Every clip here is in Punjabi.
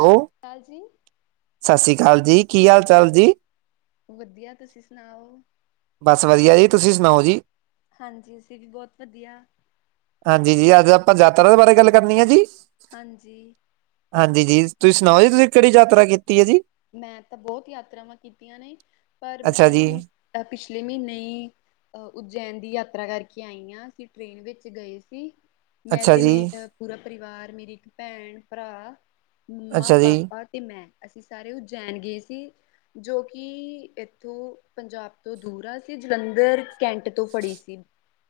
ਦੋ ਉ ਐ ਜੀ ਸਤਿ ਸ਼੍ਰੀ ਅਕਾਲ ਜੀ ਕੀ ਹਾਲ ਚਾਲ ਜੀ ਵਧੀਆ ਤੁਸੀਂ ਸੁਣਾਓ ਬਸ ਵਧੀਆ ਜੀ ਤੁਸੀਂ ਸੁਣਾਓ ਜੀ ਹਾਂਜੀ ਅਸੀਂ ਵੀ ਬਹੁਤ ਵਧੀਆ ਹਾਂਜੀ, ਜੀ ਅੱਜ ਆਪਾਂ ਯਾਤਰਾ ਦੇ ਬਾਰੇ ਗੱਲ ਕਰਨੀ ਆ ਜੀ? ਹਾਂਜੀ। ਹਾਂਜੀ ਜੀ, ਤੁਸੀਂ ਸੁਣਾਓ ਜੀ ਤੁਸੀਂ ਕੇੜੀ ਯਾਤਰਾ ਕੀਤੀ ਐ ਜੀ? ਮੈਂ ਤਾਂ ਬੋਤ ਯਾਤਰਾਵਾਂ ਕੀਤੀਆਂ ਨੇ, ਪਰ ਅੱਛਾ ਮੈਂ ਜੀ ਹੁਣ ਅ ਪਿਛਲੇ ਮੀਨੇ ਈ ਅ ਉੱਜੈਨ ਦੀ ਯਾਤਰਾ ਕਰਕੇ ਆਈ ਆਂ, ਅਸੀਂ ਟ੍ਰੇਨ ਵਿੱਚ ਗਏ ਸੀ। ਮੈਂ ਅੱਛਾ ਤੇ ਜੀ ਮੇਰਾ ਪੂਰਾ ਪਰਿਵਾਰ, ਮੇਰੀ ਇੱਕ ਭੈਣ, ਭਰਾ, ਮੱਮਾ, ਅੱਛਾ ਜੀ ਪਾਪਾ। ਤੇ ਮੈਂ ਅਸੀਂ ਸਾਰੇ ਉੱਜੈਨ ਗਏ ਸੀ। ਜੋ ਕਿ ਏਥੋਂ ਪੰਜਾਬ ਤੋਂ ਦੂਰ ਆ, ਅਸੀ ਜਲੰਧਰ ਕੈਂਟ ਤੋਂ ਫੜੀ ਸੀ।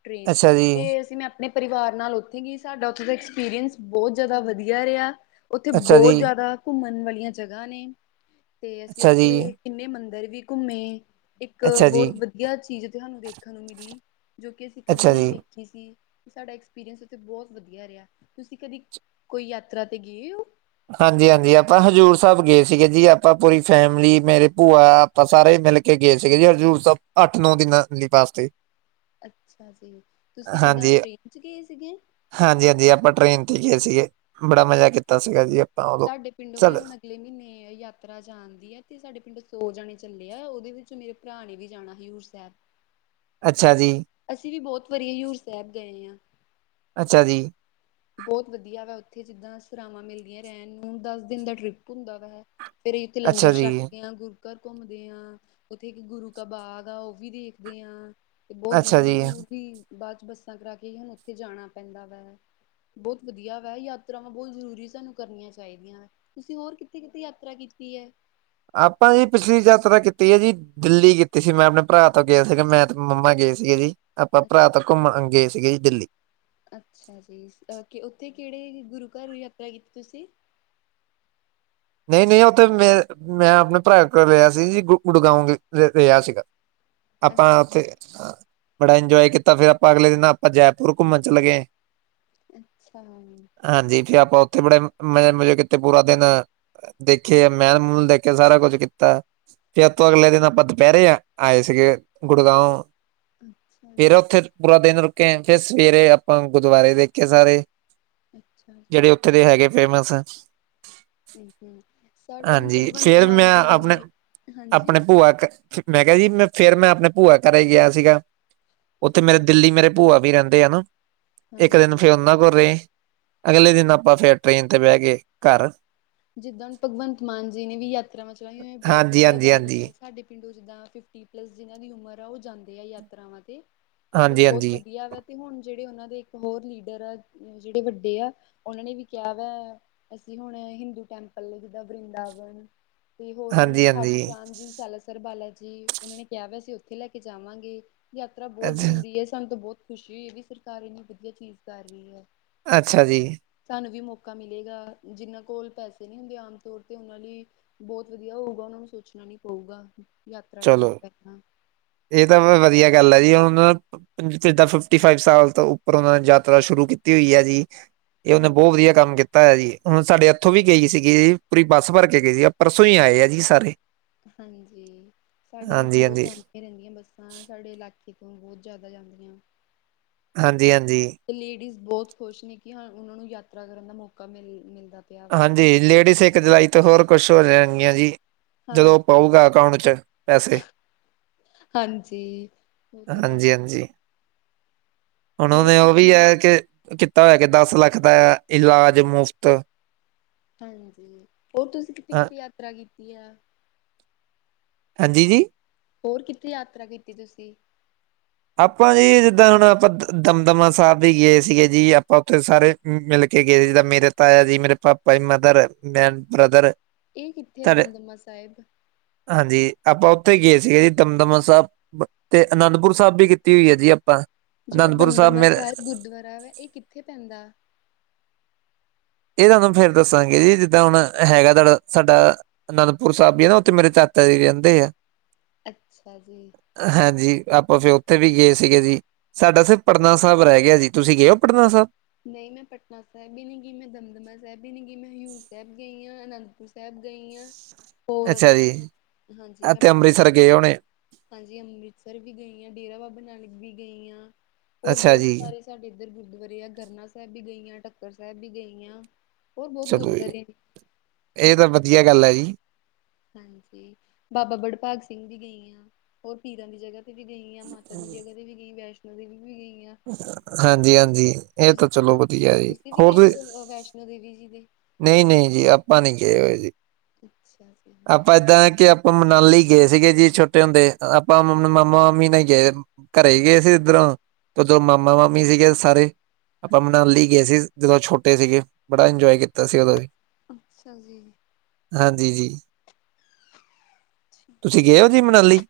ਟ੍ਰੇਨ, ਅੱਛਾ ਜੀ ਤੇ ਅਸੀ ਅਪਨੇ ਪਰਿਵਾਰ ਨਾਲ ਓਥੇ ਗੇ ਸਾਡਾ ਓਥੇ ਦਾ ਐਕਸਪੀਰੀਅੰਸ ਬਉਤ ਜਾਦਾ ਵਧੀਆ ਰੇਯਾ। ਓਥੇ ਅੱਛਾ ਜੀ ਬੋਤ ਜਾਦਾ ਘੁੰਮਣ ਵਾਲੀਆਂ ਜਗ੍ਹਾ ਨੇ। ਤੇ ਅਸੀ ਅੱਛਾ ਜੀ ਓਥੇ ਕਿੰਨੇ ਮੰਦਰ ਵੀ ਕੁੱਮੇ। ਇੱਕ ਅੱਛਾ ਜੀ ਬੋਤ ਵਧੀਆ ਚੀਜ਼ ਹਾਨੂੰ ਦੇਖਨ ਨੂੰ ਮਿਲੀ ਜੋ ਕਿ ਅਸੀਂ ਅੱਛਾ ਕਦੇ ਜੀ ਨੀਂ ਸੀ। ਸਾਡਾ ਐਕਸਪੀਰੀਅੰਸ ਓਥੇ ਬੋਤ ਵਧੀਆ ਰੇਯਾ, ਤੁਸੀਂ ਕਦੀ ਕੋਈ ਯਾਤਰਾ 'ਤੇ ਗੇਓ? ਹਾਂਜੀ-ਹਾਂਜੀ, ਆਪਾਂ ਹਜ਼ੂਰ ਸਾਹਿਬ ਗੇ ਸੀਗੇ ਜੀ ਆਪਾਂ ਪੂਰੀ ਫੈਮਿਲੀ, ਮੇਰੇ ਭੂਆ ਆਪਾਂ ਸਾਰੇ ਮਿਲ ਕੇ ਗੇ ਸੀਗੇ ਜੀ ਹਜ਼ੂੂਰ ਸਾਹਿਬ, ਅੱਠ-ਨੌ ਦਿਨਾਂ ਵਾਸਤੇ ਅੱਛਾ ਜੀ, ਤੁਸੀਂ ਕਿੱਦਾਂ ਟ੍ਰੇਨ ਚ ਗਏ ਸੀਗੇ? ਹਾਂਜੀ-ਹਾਂਜੀ, ਆਪਾਂ ਟ੍ਰੇਨ ਤੇ ਗੇ ਸੀਗੇ, ਬੜਾ ਮਜਾ ਕੀਤਾ ਸੀਗਾ ਜੀ। ਆਪਾਂ ਉਦੋਂ ਸਾਡੇ ਪਿੰਡੋਂ ਵੀ ਚੱਲ ਹੁਨ ਅਗਲੇ ਮੀਨੇ ਯਾਤਰਾ ਜਾਨ ਦੀ ਐ ਤੇ ਸਾਡੇ ਪਿੰਡ ਸੌ ਜਾਣੇ ਚੱਲੇ ਆ, ਓਦੇ ਵਿੱਚ ਭਰਾ ਨੇ ਵੀ ਜਾਨਾਂ ਹੀ, ਹੂਰ ਸੈਬ। ਅੱਛਾ ਜੀ। ਅਸੀ ਵੀ ਬੋਤ ਵਾਰੀ ਜ਼ੁਰ ਸੈਬ ਗਏ ਆਂ। ਅੱਛਾ ਜੀ। ਬੋਤ ਵਧੀਆ ਵਾ ਓਥੇ ਜਿੱਦਾਂ ਸਰਾਵਾਂ ਮਿਲਦੀਆਂ ਰੈਣ ਨੂੰ, ਦਸ ਦਿਨ ਦਾ ਟ੍ਰਿਪ ਹੁੰਦਾ ਵਾ ਹੈ। ਫੇਰ ਐਥੇ ਲੰਗਰ ਅੱਛਾ ਛਕ ਜੀ, ਕੇਆਂ ਗੁਰੂ ਘਰ ਘੁੰਮਦੇ ਆਂ, ਓਥੇ ਇੱਕ ਗੁਰੂ ਕਾ ਬਾਗ ਆ, ਓ ਵੀ ਦੇਖਦੇ ਆਂ। ਤੇ ਬੋਤ ਅੱਛਾ ਜੀ। ਦੂਰ-ਦੂਰ ਵੀ ਬਾਦ 'ਚ ਬੱਸਾਂ ਕਰਾ ਕੇ ਹੀ ਹਾਨੂੰ ਓਥੇ ਜਾਣਾ ਪੈਂਦਾ ਵੈ। ਬੋਤ ਵਧੀਆ ਵਾ, ਯਾਤਰਾਵਾਂ ਬੋਤ ਜ਼ਰੂਰੀ ਸਾਨੂੰ ਕਰਨੀਆਂ ਚਾਈਦੀਆਂ ਵਾ। ਤੁਸੀਂ ਹੋਰ ਕਿੱਥੇ-ਕਿੱਥੇ ਯਾਤਰਾ ਕੀਤੀ ਐ? ਆਪਾਂ ਜੀ ਪਿਛਲੀ ਯਾਤਰਾ ਕੀਤੀ ਐ ਜੀ ਦਿੱਲੀ ਕੀਤੀ ਸੀ, ਮੈਂ ਆਪਣੇ ਭਰਾ ਤੋਂ ਗਯਾਸੀਗਾ ਮੈਂ ਤੇ ਮੰਮਾ ਗਏ ਸੀਗੇ ਜੀ। ਆਪਾਂ ਭਰਾ ਤੋਂ ਘੁੰਮਣ ਗਏ ਸੀਗੇ ਜੀ, ਦਿੱਲੀ। ਅੱਛਾ ਜੀ, ਅ ਉੱਥੇ ਕੇੜੇ ਗੁਰੂ ਘਰ ਯਾਤਰਾ ਕੀਤੀ ਤੁਸੀਂ? ਨਈਂ-ਨਈਂ ਓ ਤੇ ਮੈਂ ਮੈਂ ਅਪਨੇ ਭਰਾ ਕੋਲ ਗਯਾ ਸੀ ਜੀ, ਗੁ ਗੁੜਗਾਉਂ ਰੇਯਾ ਸੀਗਾ। ਆਪਾਂ ਅੱਛਾ ਓਥੇ ਬੜਾ ਇੰਜੋਏ ਕੀਤਾ, ਫੇਰ ਆਪਾਂ ਅਗਲੇ ਦਿਨਾਂ ਆਪਾਂ ਜੈਪੁਰ ਘੁੰਮਣ ਚਲੇ ਗਏ। ਅੱਛਾ। ਹਾਂਜੀ, ਫੇਰ ਆਪਾਂ ਓਥੇ ਬੜੇ ਮਜੇ ਮਜੇ ਕੀਤੇ ਪੂਰਾ ਦੇਨ। ਦੇਖੇ ਮੈਲ-ਮੂਲ ਦੇਖਿਆ ਸਾਰਾ ਕੋਜ ਕੀਤਾ ਤੇ ਆਪਾਂ ਅਗਲੇ ਦਿਨ ਆਪਾਂ ਦੋਪੈਰੇ ਆ ਆਏ ਸੀਗੇ, ਗੁੜਗਾਓ ਅੱਛਾ ਫੇਰ ਜੀ ਓਥੇ ਪੂਰਾ ਦੇਨ ਰੁਕੇ ਫੇ ਸਵੇਰੇ ਆਪਾਂ ਗੁਦੁਆਰੇ ਦੇਖੇ ਸਾਰੇ ਅੱਛਾ ਜੀ। ਥੇ ਦੇ ਹੈਗੇ ਫੇਮਸ ਹੂੰ-ਹੂੰ ਸਾਡੇ ਹੁਣ ਹਾਂਜੀ ਭਗਵੰਤ ਫੇਰ ਮਾਨ ਮੈਂ ਜੀ ਆਪਣੇ- ਨੇ ਹਾਂਜੀ ਆਪਣੇ ਭੂਆ ਮੈਂ ਕਿਹਾ ਜੀ ਮੈਂ ਫੇਰ ਮੈਂ ਆਪਣੇ ਭੂਆ ਘਰੇ ਗਿਆ ਸੀਗਾ। ਉੱਥੇ ਮੇਰੇ ਅੱਛਾ ਜੀ ਦਿੱਲੀ ਮੇਰੇ ਭੂਆ ਵੀ ਰਹਿੰਦੇ ਐ ਨਾ। ਇੱਕ ਦਿਨ ਹਾਂਜੀ ਫੇਰ ਉਹਨਾਂ ਕੋਲ ਰਹੇ, ਅਗਲੇ ਦਿਨ ਆਪਾਂ ਫੇਰ ਟ੍ਰੇਨ ਤੇ ਬਹਿ ਗਏ ਘਰ ਜਿੱਦਾਂ ਹੁਣ ਭਗਵੰਤ ਮਾਨ ਜੀ ਨੇ ਵੀ ਯਾਤਰਾਵਾਂ ਚਲਾਈ ਹੋਈਆਂ ਬੋਤ ਹਾਂਜੀ ਵਧੀਆ ਹਾਂਜੀ ਗਾ ਲ ਹਾਂਜੀ ਆ। ਸਾਡੇ ਪਿੰਡ ਜਿੱਦਾਂ ਫਿਫਟੀ ਪਲੱਸ ਜਿਨਾਂ ਦੀ ਉਮਰ ਆ ਉਹ ਜਾਂਦੇ ਆ ਯਾਤਰਾਵਾਂ 'ਤੇ। ਤੇ ਹਾਂਜੀ ਬੋਤ ਹਾਂਜੀ ਵਧੀਆ ਵਾ ਤੇ ਹੁਣ ਜਿਹੜੇ ਉਹਨਾਂ ਦੇ ਇੱਕ ਹੋਰ ਲੀਡਰ ਆ। ਜਿਹੜੇ ਵੱਡੇ ਆ ਉਹਨਾਂ ਨੇ ਵੀ ਕਿਹਾ ਵਾ ਅਸੀਂ ਹੁਣ ਹਿੰਦੂ- ਟੈਂਪਲ ਨੇ ਜਿੱਦਾਂ ਵਰਦਾਵਨ ਤੇ ਹੋਰ ਉਹਨਾਂ ਨੇ ਹਾਂਜੀ ਖਾਟੂ ਹਾਂਜੀ ਸ਼ਾਮ ਜੀ ਸ- ਬਾਲਾ ਜੀ ਉਹਨਾਂ ਨੇ ਕਿਹਾ ਵਾ ਅਸੀਂ ਉੱਥੇ ਲੈ ਕੇ ਜਾਵਾਂਗੇ ਯਾਤਰਾ ਬੋਤ ਅੱਛਾ ਜ਼ਰੂਰੀ ਹੈ ਸਾਨੂੰ ਤੋਂ ਬੋਤ, ਖੁਸ਼ੀ ਹੋਈ ਹੈ ਵੀ ਸਰਕਾਰ ਇੰਨੀ ਵਧੀਆ ਚੀਜ਼ ਕਰ ਰਹੀ ਐ। ਅੱਛਾ ਜੀ। ਸਾਨੂੰ ਵੀ ਮੌਕਾ ਮਿਲੇਗਾ ਜਿਹਨਾਂ ਕੋਲ ਪੈਸੇ ਨਈ ਹੁੰਦੇ ਆਮ ਤੌਰ ਤੇ ਉਹਨਾਂ ਲਈ, ਬੋਤ ਵਧੀਆ ਹੋਊਗਾ ਉਹਨਾਂ ਨੂੰ ਸੋਚਣਾ ਨੀ ਪਊਗਾ ਯਾਤਰਾ ਕਰਨ ਤ ਚਲੋ ਪਹਿਲਾਂ। ਇਹ ਤਾਂ ਬੋ ਵਧੀਆ ਗੱਲ ਹੈ ਜੀ ਹੁਣ। ਜਦਾਂ ਫਿਫਟੀ ਫਾਈਵ ਸਾਲ ਤੋਂ ਉੱਪਰ ਉਹਨਾਂ ਨੇ ਯਾਤਰਾ ਸ਼ੁਰੂ ਕੀਤੀ ਹੋਈ ਹੈ ਜੀ। ਇਹ ਉਹਨੇ ਬੋਤ ਹਾਂਜੀ ਵਧੀਆ ਕੰਮ ਕੀਤਾ ਤਾ ਜੀ ਹੁਣ ਸਾਡੇ ਇੱਥੋਂ ਵੀ ਗਈ ਸੀਗੀ ਪੂਰੀ ਬੱਸ ਭਰ ਕੇ ਗਈ ਸੀ ਆ ਪਰਸੋਂ ਈ ਆਏ ਆ ਜੀ ਸਾਰੇ। ਹਾਂਜੀ ਸਾਡੇ ਵੀ ਹਾਂਜੀ ਪੇਡੋ ਹਾਂਜੀ ਜਾਂ- ਰਹਿੰਦੀਆਂ ਬੱਸਾਂ ਸਾਡੇ ਇਲਾਕੇ ਤੋਂ ਬੋਤ ਜਾਦਾ ਜਾਂਦੀਆਂ। ਹਾਂਜੀ- ਹਾਂਜੀ। ਤੇ ਲੇਡੀਜ਼ ਬੋਤ ਖੁਸ਼ ਨੇ ਕਿ ਹਾਂ ਉਹਨਾਂ ਨੂੰ ਯਾਤਰਾ ਕਰਨ ਦਾ ਮੌਕਾ ਮਿਲ ਮਿਲਦਾ। ਪਿਆ ਵਾ ਹਾਂਜੀ ਲੇਡੀਸ ਇੱਕ ਜੁਲਾਈ ਤੋਂ ਹੋਰ ਕੁਛ ਹੋ ਜਾਣਗੀਆਂ ਜੀ। ਹਾਂਜੀ ਜਦੋਂ ਪਊਗਾ ਅਕਾਊਂਟ ਚ ਪੈਸੇ। ਹਾਂਜੀ, ਉਹ ਤਾਂ ਹੈ। ਹਾਂਜੀ ਹਾਂਜੀ ਹੁਣ ਹੋਰ ਉਹਨੇ ਉਹ ਵੀ ਤੁਸੀਂ ਐ ਕਿ ਕੀਤਾ ਹੋਇਆ ਕਿ ਦਸ ਲੱਖ ਦਾ ਇਲਾਜ ਮੁਫ਼ਤ। ਹਾਂਜੀ, ਹੋਰ ਤੁਸੀਂ ਕਿੱਥੇ- ਹਾਂ ਕਿੱਥੇ ਯਾਤਰਾ ਕੀਤੀ ਆ। ਹਾਂਜੀ ਜੀ? ਹੋਰ ਕਿੱਥੇ ਯਾਤਰਾ ਕੀਤੀ ਤੁਸੀਂ? ਆਪਾਂ ਜੀ ਜਿੱਦਾਂ ਹੁਣ ਆਪਾਂ ਦਮਦਮਾ ਸਾਹਿਬ ਵੀ ਗਏ ਸੀਗੇ ਜੀ ਆਪਾਂ ਉੱਥੇ ਸਾਰੇ। ਮਿਲ ਕੇ ਗਏ ਜਿੱਦ ਮੇਰੇ ਤਾਇਆ ਜੀ, ਮੇਰੇ ਪਾਪਾ ਜੀ, ਮਦਰ, ਮੈਂ, ਬ੍ਰਦਰ। ਇਹ ਕਿੱਥੇ ਹੈ ਤੁਹਾਡੇ ਦਮਦਮਾ ਸਾਹਿਬ? ਹਾਂਜੀ ਆਪਾਂ ਉੱਥੇ ਗਏ ਸੀਗੇ ਜੀ ਦਮਦਮਾ ਸਾਹਿਬ, ਤੇ ਅਨੰਦਪੁਰ ਸਾਬੀ ਕੀਤੀ ਹੋਈ ਹੈ ਜੀ ਆਪਾਂ। ਜਿਹੜਾ ਅਨੰਦਪੁਰ ਦਮਦਮਬਾ ਮੇਰੇ ਸਾਹਿਬ ਗੁਰਦੁਆਰਾ ਵੇ ਇਹ ਕਿੱਥੇ ਪੈਂਦਾ? ਇਹ ਤੁਹਾਨੂੰ ਫੇਰ ਦੱਸਾਂਗੇ ਜੀ ਜਿੱਦਾਂ ਹੁਣ ਹੈਗਾ ਤੁਹਾਡਾ ਸਾਡਾ। ਅਨੰਦਪੁਰ ਸਾਹਿਬ ਵੀ ਆ ਨਾ ਉੱਥੇ ਮੇਰੇ ਚਾਚਾ ਜੀ ਰਹਿੰਦੇ ਆ। ਅੱਛਾ ਜੀ। ਹਾਂਜੀ ਆਪਾਂ ਫੇਰ ਉੱਥੇ ਵੀ ਗਏ ਸੀਗੇ ਜੀ। ਸਾਡਾ ਸਿਰਫ ਪਟਨਾ ਸਾਹਿਬ ਰਹਿ ਗਿਆ ਜੀ, ਤੁਸੀਂ ਗਏ ਓ ਪਟਨਾ ਸਾਹਿਬ? ਨਈ ਮੈਂ ਪਟਨਾ ਸਾਹਿਬ ਵੀ ਨਈ ਗਈ, ਮੈਂ ਦਮਦਮਾ ਸਾਹਿਬ ਵੀ ਨੀ ਗਈ, ਮੈਂ ਹਜ਼ੂਰ ਸਾਹਿਬ ਗਈ ਆ, ਅਨੰਦਪੁਰ ਸਾਹਿਬ ਗਈ ਆ। ਅੱਛਾ ਜੀ ਹੋਰ ਹਾਂਜੀ ਮੈਂ ਅਤੇ ਪਟਨਾ ਅੰਮ੍ਰਿਤਸਰ ਸਾਹਿਬ। ਗਏ ਹੋਣੇ ਹਾਂਜੀ ਅੰਮ੍ਰਿਤਸਰ ਵੀ ਗਈ ਆ, ਡੇਰਾ ਬਾਬਾ ਨਾਨਕ ਵੀ ਗਈ ਆ ਹੋਰ ਅੱਛਾ ਬਹੋਤ ਜੀ ਸਾਰੇ। ਸਾਡੇ ਇੱਧਰ ਗੁਰਦੁਆਰੇ ਆ ਗਰਨਾ ਸਾਹਿਬ ਵੀ ਗਈ ਆ, ਟੱਕਰ ਸਾਹਿਬ ਵੀ ਗਈ ਆ। ਚਲੋ ਜੀ ਇਹ ਤਾਂ ਵਧੀਆ ਗੱਲ ਆ ਜੀ। ਹਾਂਜੀ ਬਾਬਾ ਵੜਭਾਗ ਸਿੰਘ ਵੀ ਗਈ ਹਾਂ ਹੋਰ ਪੀਰਾਂ ਦੀ ਜਗ੍ਹਾ ਵੀ ਗਈ ਹਾਂ ਮਾਤਾ ਦੀ ਜਗਾ ਤੇ ਵੀ ਗਈ ਵੈਸ਼ਨੋ ਦੇਵੀ ਵੀ ਗਈ ਆਂ ਹਾਂਜੀ- ਹਾਂਜੀ ਐਹ ਤਾਂ ਚਲੋ ਵਧੀਆ ਜੀ ਤੁਸੀਂ ਵੀ ਹੋਰ ਗਏ ਤੁਸੀ ਹੋ ਅ, ਵੈਸ਼ਨੋ ਦੇਵੀ ਜੀ ਦੇ ਨਹੀਂ- ਨਹੀਂ ਜੀ ਆਪਾਂ ਨੀ ਗਏ ਹੋਏ ਜੀ ਅੱਛਾ ਜੀ ਆਪਾਂ ਐਦਾਂ ਕਿ ਅਪ ਆਪਾਂ ਮਨਾਲੀ ਗਏ ਸੀਗੇ ਜੀ ਛੋਟੇ ਹੁੰਦੇ ਆਪਾਂ ਮਾਮਾ ਮਾਮੀ ਨਾਲ ਗਏ ਘਰੇ ਗਏ ਸੀ ਇੱਧਰੋਂ, ਉਧਰੋਂ ਮਾਮਾ ਮਾਮੀ ਸੀਗੇ ਸਾਰੇ ਆਪਾਂ ਮਨਾਲੀ ਗਏ ਸੀ ਜਦੋਂ ਛੋਟੇ ਸੀਗੇ ਬੜਾ ਇੰਜੋਏ ਕੀਤਾ ਸੀ ਉਦੋਂ ਵੀ ਅੱਛਾ ਜੀ ਹਾਂਜੀ ਜੀ ਤੁਸੀਂ ਠੀਕ ਹੈ ਗਏ ਹੋ ਜੀ ਮਨਾਲੀ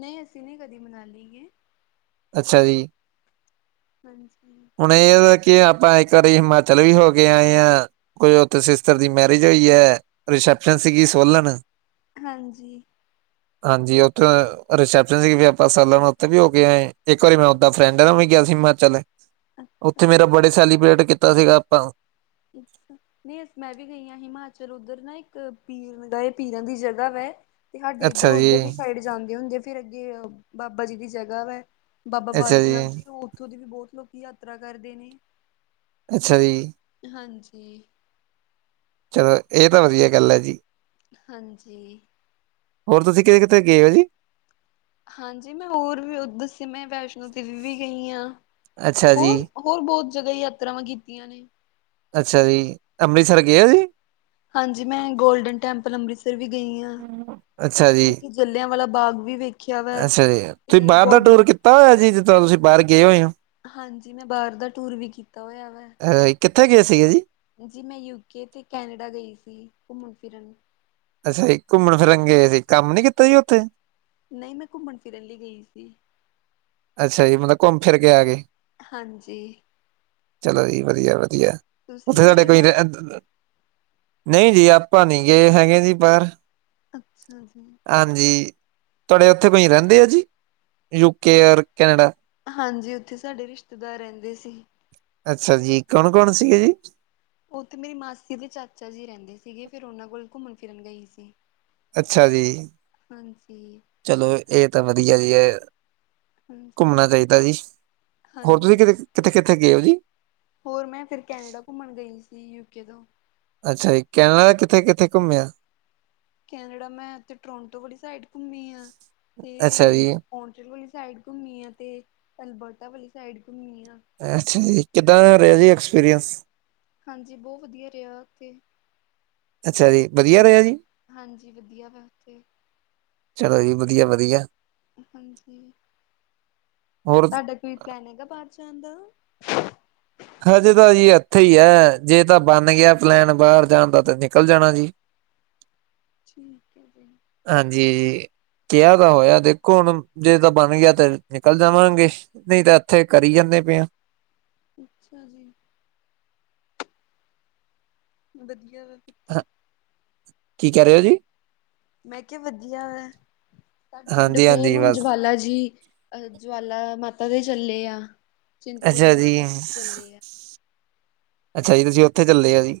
ਨਹੀਂ ਅਸੀਂ ਨਹੀਂ ਕਦੀ ਮਨਾਲੀ ਗਏ ਅੱਛਾ ਜੀ। ਹਾਂਜੀ। ਹੁਣ ਏ ਕੀ ਆਪਾਂ ਇੱਕ ਵਾਰੀ ਹਿਮਾਚਲ ਵੀ ਹੋ ਕੇ ਆਏ ਹਾਂ। ਕੋਈ ਉੱਥੇ ਸਿਸਟਰ ਦੀ ਮੈਰਿਜ ਹੋਈ ਐ ਰਿਸੈਪਸ਼ਨ ਸੀਗੀ ਸੋਲਨ। ਹਾਂਜੀ। ਹਾਂਜੀ ਉੱਥੇ ਰੀਸੈਪਸ਼ਨ ਸੀ ਆਪਾਂ ਸਾਲਨ ਉੱਥੇ ਵੀ ਹੋ ਕੇ ਆਏ ਇੱਕ ਵਾਰੀ ਮੈਂ ਦਾ ਫਰੈਂਡ ਨਾ ਉਹ ਵੀ ਗਿਆ ਸੀ ਹਿਮਾਚਲ, ਉੱਥੇ ਅੱਛਾ ਮੇਰਾ ਜੀ ਬਡੇ ਸੈਲੀਬ੍ਰੇਟ ਕੀਤਾ ਸੀਗਾ ਆਪਾਂ। ਅੱਛਾ। ਨਈ ਮੈਂ ਵੀ ਗਈ ਆਂ ਹਿਮਾਚਲ ਉੱਧਰ ਨਾ ਇੱਕ ਪੀਰ ਨਿਗਾਹੇ ਪੀਰਾਂ ਦੀ ਜਗ੍ਹਾ ਵੈ। ਤੇ ਹਾਡੇ ਅੱਛਾ ਇੱਧਰੋਂ ਜੀ, ਉੱਧਰਲੀ ਸਾਈਡ ਜਾਂਦੇ ਹੁੰਦੇ ਆ ਫੇਰ ਅੱਗੇ ਬਾਬਾ ਜੀ ਦੀ ਜਗ੍ਹਾ ਵੈ। ਬਾਬਾ ਬਾਲਕ ਨਾਥ ਜੀ ਉੱਥੋਂ ਦੀ ਵੀ ਬੋਤ ਲੋਕੀ ਯਾਤਰਾ ਕਰਦੇ ਨੇ। ਅੱਛਾ ਜੀ। ਹਾਂਜੀ। ਚਲੋ ਇਹ ਤਾਂ ਵਧੀਆ ਗੱਲ ਐ ਜੀ। ਹਾਂਜੀ। ਹੋਰ ਤੁਸੀਂ ਕੇ ਕਿੱਥੇ ਗਏ ਉਹ ਜੀ? ਹਾਂਜੀ ਮੈਂ ਹੋਰ ਵੀ ਓ ਦੱਸੋ ਮੈਂ ਵੈਸ਼ਨੋ ਦੇਵੀ ਵੀ ਗਈ ਆ। ਅੱਛਾ ਜੀ, ਹੋਰ-ਹੋਰ ਬਹੁਤ ਜਗ੍ਹਾ ਯਾਤਰਾਵਾਂ ਕੀਤੀਆਂ ਨੇ। ਅੱਛਾ ਜੀ ਅੰਮ੍ਰਿਤਸਰ ਗਏ ਓ ਤੁਸੀ। ਹਾਂਜੀ ਮੈਂ ਗੋਲਡਨ ਟੈਂਪਲ ਅੰਮ੍ਰਿਤਸਰ ਤੇ ਵੀ ਗਈ ਆ, ਅੱਛਾ ਜੀ, ਉੱਥੇ ਜਲਿਆਂ ਵਾਲਾ ਬਾਗ ਵੀ ਵੇਖਿਆ ਵਾ, ਤੇ ਬੋਡਰ ਤਾ ਜੀ ਜਿੱਦਾਂ ਤੁਸੀਂ ਬਾਹਰ ਗਏ ਹੋਏ ਹਾਂ। ਹਾਂਜੀ ਮੈਂ ਬਾਹਰ ਦਾ ਟੂਰ ਵੀ ਕੀਤਾ ਹੋਇਆ ਵੈ। ਅ ਕਿੱਥੇ ਗਏ ਸੀਗੇ ਜੀ? ਜੀ ਮੈਂ ਯੂਕੇ ਤੇ ਕੈਨੇਡਾ ਗਈ ਸੀ ਘੁੰਮਨ ਫਿਰਨ। ਅੱਛਾ ਜੀ ਘੁੰਮਨ ਫਿਰਨ ਗੇ ਸੀਂ ਕੰਮ ਨੀ ਕੀਤਾ ਸੀ ਓਥੇ? ਨਈ ਮੈਂ ਘੁੰਮਨ ਫਿਰਨ ਲਈ ਗਈ ਸੀ। ਅੱਛਾ ਜੀ ਮਤਲਬ ਘੁੰਮ ਫਿਰ ਕੇ ਆ ਗਏ ਹਾਂਜੀ ਚਲੋ ਜੀ ਵਧੀਆ ਵਧੀਆ। ਤੁਸੀਂ ਉੱਥੇ ਨੀ ਸਾਡੇ ਗਏ ਕੋਈ ਰ ਬਾਹਰ ਨਈ ਜੀ ਆਪਾਂ ਨੀ ਗਏ ਹੈਗੇ ਜੀ ਬਾਹਰ। ਅੱਛਾ ਜੀ। ਹਾਂਜੀ, ਤੁਹਾਡੇ ਉੱਥੇ ਕੋਈ ਰਹਿੰਦੇ ਆ ਜੀ। ਹਾਂ, ਯੂਕੇ ਔਰ ਕੈਨੇਡਾ ਹਾਂਜੀ ਉੱਥੇ ਸਾਡੇ ਰਿਸ਼ਤੇਦਾਰ ਰਹਿੰਦੇ ਸੀ। ਅੱਛਾ ਜੀ ਕੌਣ-ਕੌਣ ਸੀਗੇ ਜੀ? ਉੱਥੇ ਮੇਰੀ ਮਾਸੀ ਤੇ ਚਾਚਾ ਜੀ ਰੈਂਦੇ ਸੀਗੇ ਫੇਰ ਉਨਾਂ ਕੋਲ ਘੁੰਮਣ ਫਿਰਨ ਗਈ ਸੀ। ਅੱਛਾ ਜੀ ਹਾਂਜੀ ਚਲੋ ਇਹ ਤਾਂ ਵਧੀਆ ਜੀ ਏ। ਹਾਂਜੀ ਘੁੰਮਣਾ ਚਾਈਦਾ ਜੀ। ਹੋਰ ਤੁਸੀਂ ਹਾਂਜੀ ਕਿਥੇ, ਕਿੱਥੇ-ਕਿੱਥੇ ਗਏ ਓ ਜੀ? ਹੋਰ ਮੈਂ ਫਿਰ ਕੈਨੇਡਾ ਘੁੰਮਣ ਗਈ ਸੀ ਯੂਕੇ ਤੋਂ। ਅੱਛਾ ਜੀ ਕੈਨੇਡਾ ਕਿੱਥੇ-ਕਿੱਥੇ ਘੁੰਮਿਆ? ਕੈਨੇਡਾ ਮੈਂ ਤੇ ਟੋਰੰਟੋ ਵਾਲੀ ਸਾਈਡ ਘੁੰਮੀ ਆ। ਅੱਛਾ ਤੇ ਜੀ ਓਚਲ ਵਾਲੀ ਸਾਈਡ ਘੁੰਮੀ ਆ, ਤੇ ਅਲਬਰਟਾ ਵਾਲੀ ਸਾਈਡ ਘੁੰੰਮੀ ਆ। ਅੱਛਾ ਜੀ ਕਿੱਦਾਂ ਦਾ ਰਿਆ ਜੀ ਐਕਸਪੀਰੀਅੰਸ! ਹਾਂਜੀ ਬੋ ਵਧੀਆ ਰਿਆ ਓਥੇ। ਅੱਛਾ ਜੀ। ਵਧੀਆ ਬ ਰਿਹਾ ਜੀ ਹਾਂਜੀ ਵਧੀਆ ਵਾ ਉੱਥੇ। ਚਲੋ ਜੀ, ਵਧੀਆ-ਵਧੀਆ। ਹਾਂਜੀ। ਹੋਰ ਤੁਹਾਡਾ ਕੋਈ ਪਲੈਨ ਹੈਗਾ ਬਾਰ ਜਾਣ ਦਾ? ਹਜੇ ਤਾਂ ਜੀ ਐਥੇ ਈ ਐ, ਜੇ ਤਾਂ ਬਣ ਗਿਆ ਪਲੈਨ ਬਾਰ ਜਾਣ ਦਾ ਤਾਂ ਨਿਕਲ ਜਾਣਾ ਜੀ। ਠੀਕ ਐ ਜੀ। ਹਾਂਜੀ। ਕਿਹਾ ਤਾ ਹੋਇਆ ਦੇਖੋ ਹੁਣ, ਜੇ ਤਾਂ ਬਣ ਗਿਆ ਤੇ ਨਿਕਲ ਜਾਵਾਂਗੇ ਨਹੀਂ ਤਾਂ ਇੱਥੇ ਕਰੀ ਜਾਂਦੇ ਪਏ ਆਂ। ਅੱਛਾ ਜੀ। ਵਧੀਆ ਵਾ ਫਿਰ ਤਾਂ ਹ, ਕੀ ਕਹਿ ਰਹੇ ਹੋ ਜੀ? ਮੈਂ ਕਿਹਾ ਵਧੀਆ ਵਾ, ਤੁਹਾਡੇ ਪਿੰਡੋਂ ਫੇਰ ਹਾਂਜੀ-ਹਾਂਜੀ ਹੁਣ ਬਸ ਜਵਾਲਾ ਜੀ ਅਹ ਜਵਾਲਾ ਮਾਤਾ ਦੇ ਚੱਲੇ ਆ, ਅੱਛਾ ਚਿੰਤਪੂਰਨੀ ਜੀ, ਮਾਤਾ ਤੇ ਚੱਲੇ ਆ। ਅੱਛਾ ਜੀ ਤੁਸੀਂ ਉੱਥੇ ਚੱਲੇ ਆ ਜੀ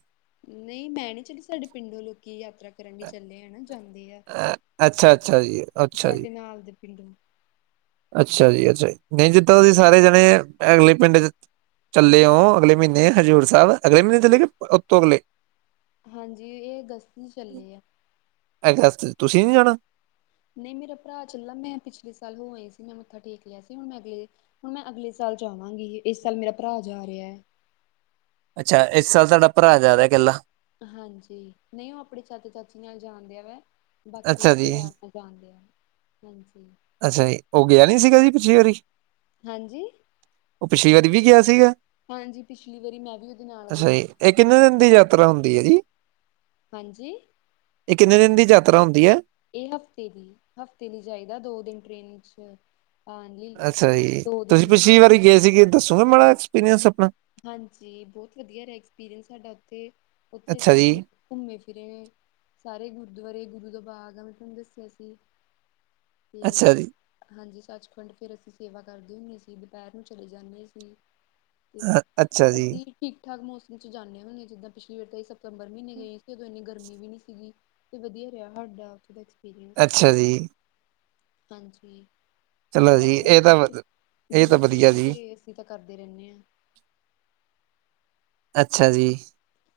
ਨਹੀਂ ਮੈਂ ਨੀ ਚੱਲੀ, ਸਾਡੇ ਪਿੰਡੋਂ ਲੋਕੀ ਯਾਤਰਾ ਕਰਨ ਲਈ ਚੱਲੇ ਆ ਨਾ ਜਾਂਦੇ ਆ। ਅ ਅੱਛਾ-ਅੱਛਾ ਜੀ, ਅੱਛਾ ਜੀ। ਸਾਡੇ ਨਾਲ ਦੇ ਪਿੰਡੋਂ ਅੱਛਾ ਜੀ-ਅੱਛਾ ਜੀ। ਨਹੀਂ ਜਿੱਦਾ ਤੁਸੀਂ ਸਾਰੇ ਜਾਣੇ ਅਗਲੇ ਪਿੰਡ ਚ ਚੱਲੇਓ ਅਗਲੇ ਮਹੀਨੇ ਹਜ਼ੂਰ ਸਾਹਿਬ ਅਗਲੇ ਮਹੀਨੇ ਹਾਂ ਚਲੇ ਗਏ ਉਤੋਂ ਅਗਲੇ ਹਾਂਜੀ ਇਹ ਅਗਸਤ ਨੁ ਚੱਲੇ ਆਂ। ਐ ਅਗੱਸਤ ਚ ਤੁਸੀਂ ਨੀ ਜਾਣਾ ਨਹੀਂ ਮੇਰਾ ਭਰਾ ਚਲਾ, ਮੈਂ ਪਿਛਲੇ ਸਾਲ ਹੋ ਆਈ ਸੀ ਮੈਂ ਮੱਥਾ ਟੇਕ ਲਿਆ ਸੀ ਹੁਣ ਮੈਂ ਅਗਲੇ ਹੁਣ ਮੈਂ ਅਗਲੇ ਸਾਲ ਜਾਵਾਂਗੀ, ਇਸ ਸਾਲ ਮੇਰਾ ਭਰਾ ਜਾ ਰਿਹਾ ਹੈ ਅੱਛਾ ਇਸ ਸਾਲ ਤੁਹਾਡਾ ਭਰਾ ਜਾ ਰਿਹਾ ਇਕੱਲਾ ਹਾਂਜੀ, ਨਹੀਂ ਉਹ ਆਪਣੇ ਚਾਚਾ-ਚਾਚੀ ਨਾਲ ਜਾਣਦਿਆ ਵੈ, ਬਾਕੀ ਅੱਛਾ ਜੀ, ਪਰਿਵਾਰ [unintelligible] ਹਾਂਜੀ। ਅੱਛਾ ਜੀ, ਉਹ ਗਿਆ ਨੀ ਸੀਗਾ ਜੀ ਪਿਛਲੀ ਵਾਰੀ ਹਾਂਜੀ। ਉਹ ਪਿਛਲੀ ਵਾਰੀ ਵੀ ਗਿਆ ਸੀਗਾ? ਹਾਂਜੀ ਪਿਛਲੀ ਵਾਰੀ ਮੈਂ ਵੀ ਉਹਦੇ ਨਾਲ ਅੱਛਾ ਗਈ ਜੀ, ਇਹ ਕਿੰਨੇ ਦਿਨ ਦੀ ਯਾਤਰਾ ਹੁੰਦੀ ਹੈ ਜੀ ਹਾਂਜੀ। ਇਹ ਕਿੰਨੇ ਦਿਨ ਦੀ ਯਾਤਰਾ ਹੁੰਦੀ ਹੈ? ਇਹ ਹਫ਼ਤੇ ਦੀ, ਹਫ਼ਤੇ ਲਈ ਜਾਇਦਾ ਦੋ ਦਿਨ ਟ੍ਰੇਨ ਚ ਹਾਂਜੀ ਅੱਛਾ ਜੀ, ਦੋ ਤੁਸੀਂ ਦਿਨ ਪਿਛਲੀ ਆਉਣ ਵਾਰੀ ਗਏ ਸੀਗੇ ਦੱਸੋਗੇ ਮਾੜਾ ਐਕਸਪੀਰੀਅੰਸ ਆਪਣਾ ਹਾਂਜੀ ਬਹੁਤ ਵਧੀਆ ਰਿਹਾ ਐਕਸਪੀਰੀਅੰਸ ਸਾਡਾ ਉੱਥੇ, ਉੱਥੇ ਅੱਛਾ ਅਸੀਂ ਜੀ, ਘੁੰਮੇ ਫਿਰੇ, ਸਾਰੇ ਗੁਰਦੁਆਰੇ ਗੁਰੂ ਦਾ ਬਾਗ ਆ ਮੈਂ ਤੁਹਾਨੂੰ ਦੱਸਿਆ ਸੀ ਤੇ ਅੱਛਾ ਜੀ, ਹਾਂਜੀ, ਸੱਚਖੰਡ ਫੇਰ ਅਸੀਂ ਸੇਵਾ ਕਰਦੇ ਹੁੰਦੇ ਸੀ, ਦੁਪੇਹਰ ਨੂੰ ਚਲੇ ਜਾਂਦੇ ਸੀ। ਤੇ ਅ ਅੱਛਾ ਜੀ, ਅਸੀਂ ਠੀਕ- ਠਾਕ ਮੌਸਮ ਚ ਜਾਂਦੇ ਹੁੰਦੇ ਆਂ। ਜਿੱਦਾਂ ਪਿਛਲੀ ਵਾਰ ਤਾਂ ਅਸੀਂ ਸਭ ਸਤੰਬਰ ਮਹੀਨੇ ਗਈ ਸੀ, ਉਦੋਂ ਏਨੀ ਗਰਮੀ ਵੀ ਨੀ ਸੀਗੀ, ਤੇ ਵਧੀਆ ਰੇਆ ਹਾਡਾ। ਪਿਰਿਯਡ, ਅੱਛਾ ਜੀ, ਹਾਂਜੀ। ਚਲੋ ਜੀ ਯਾਤਰਾ ਇਹ ਤਾਂ ਵ ਮਤਲਬ ਇਹ ਤਾਂ ਜ਼ਰੂਰੀ ਵਧੀਆ ਆ, ਜੀ, ਤੇ ਅਸੀਂ ਤਾਂ ਕਰਦੇ ਰਹਿੰਨੇ ਆਂ। ਅੱਛਾ ਜੀ,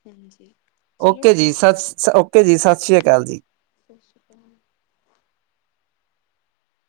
ਹਾਂਜੀ ਚਲੋ ਓਕੇ ਜੀ, ਠੀਕ ਹੈ ਸਤ- ਓਕੇ ਜੀ, ਸਤਿ ਸ੍ਰੀ ਅਕਾਲ ਜੀ। ਸਤਿ ਸ਼੍ਰੀ ਅਕਾਲ।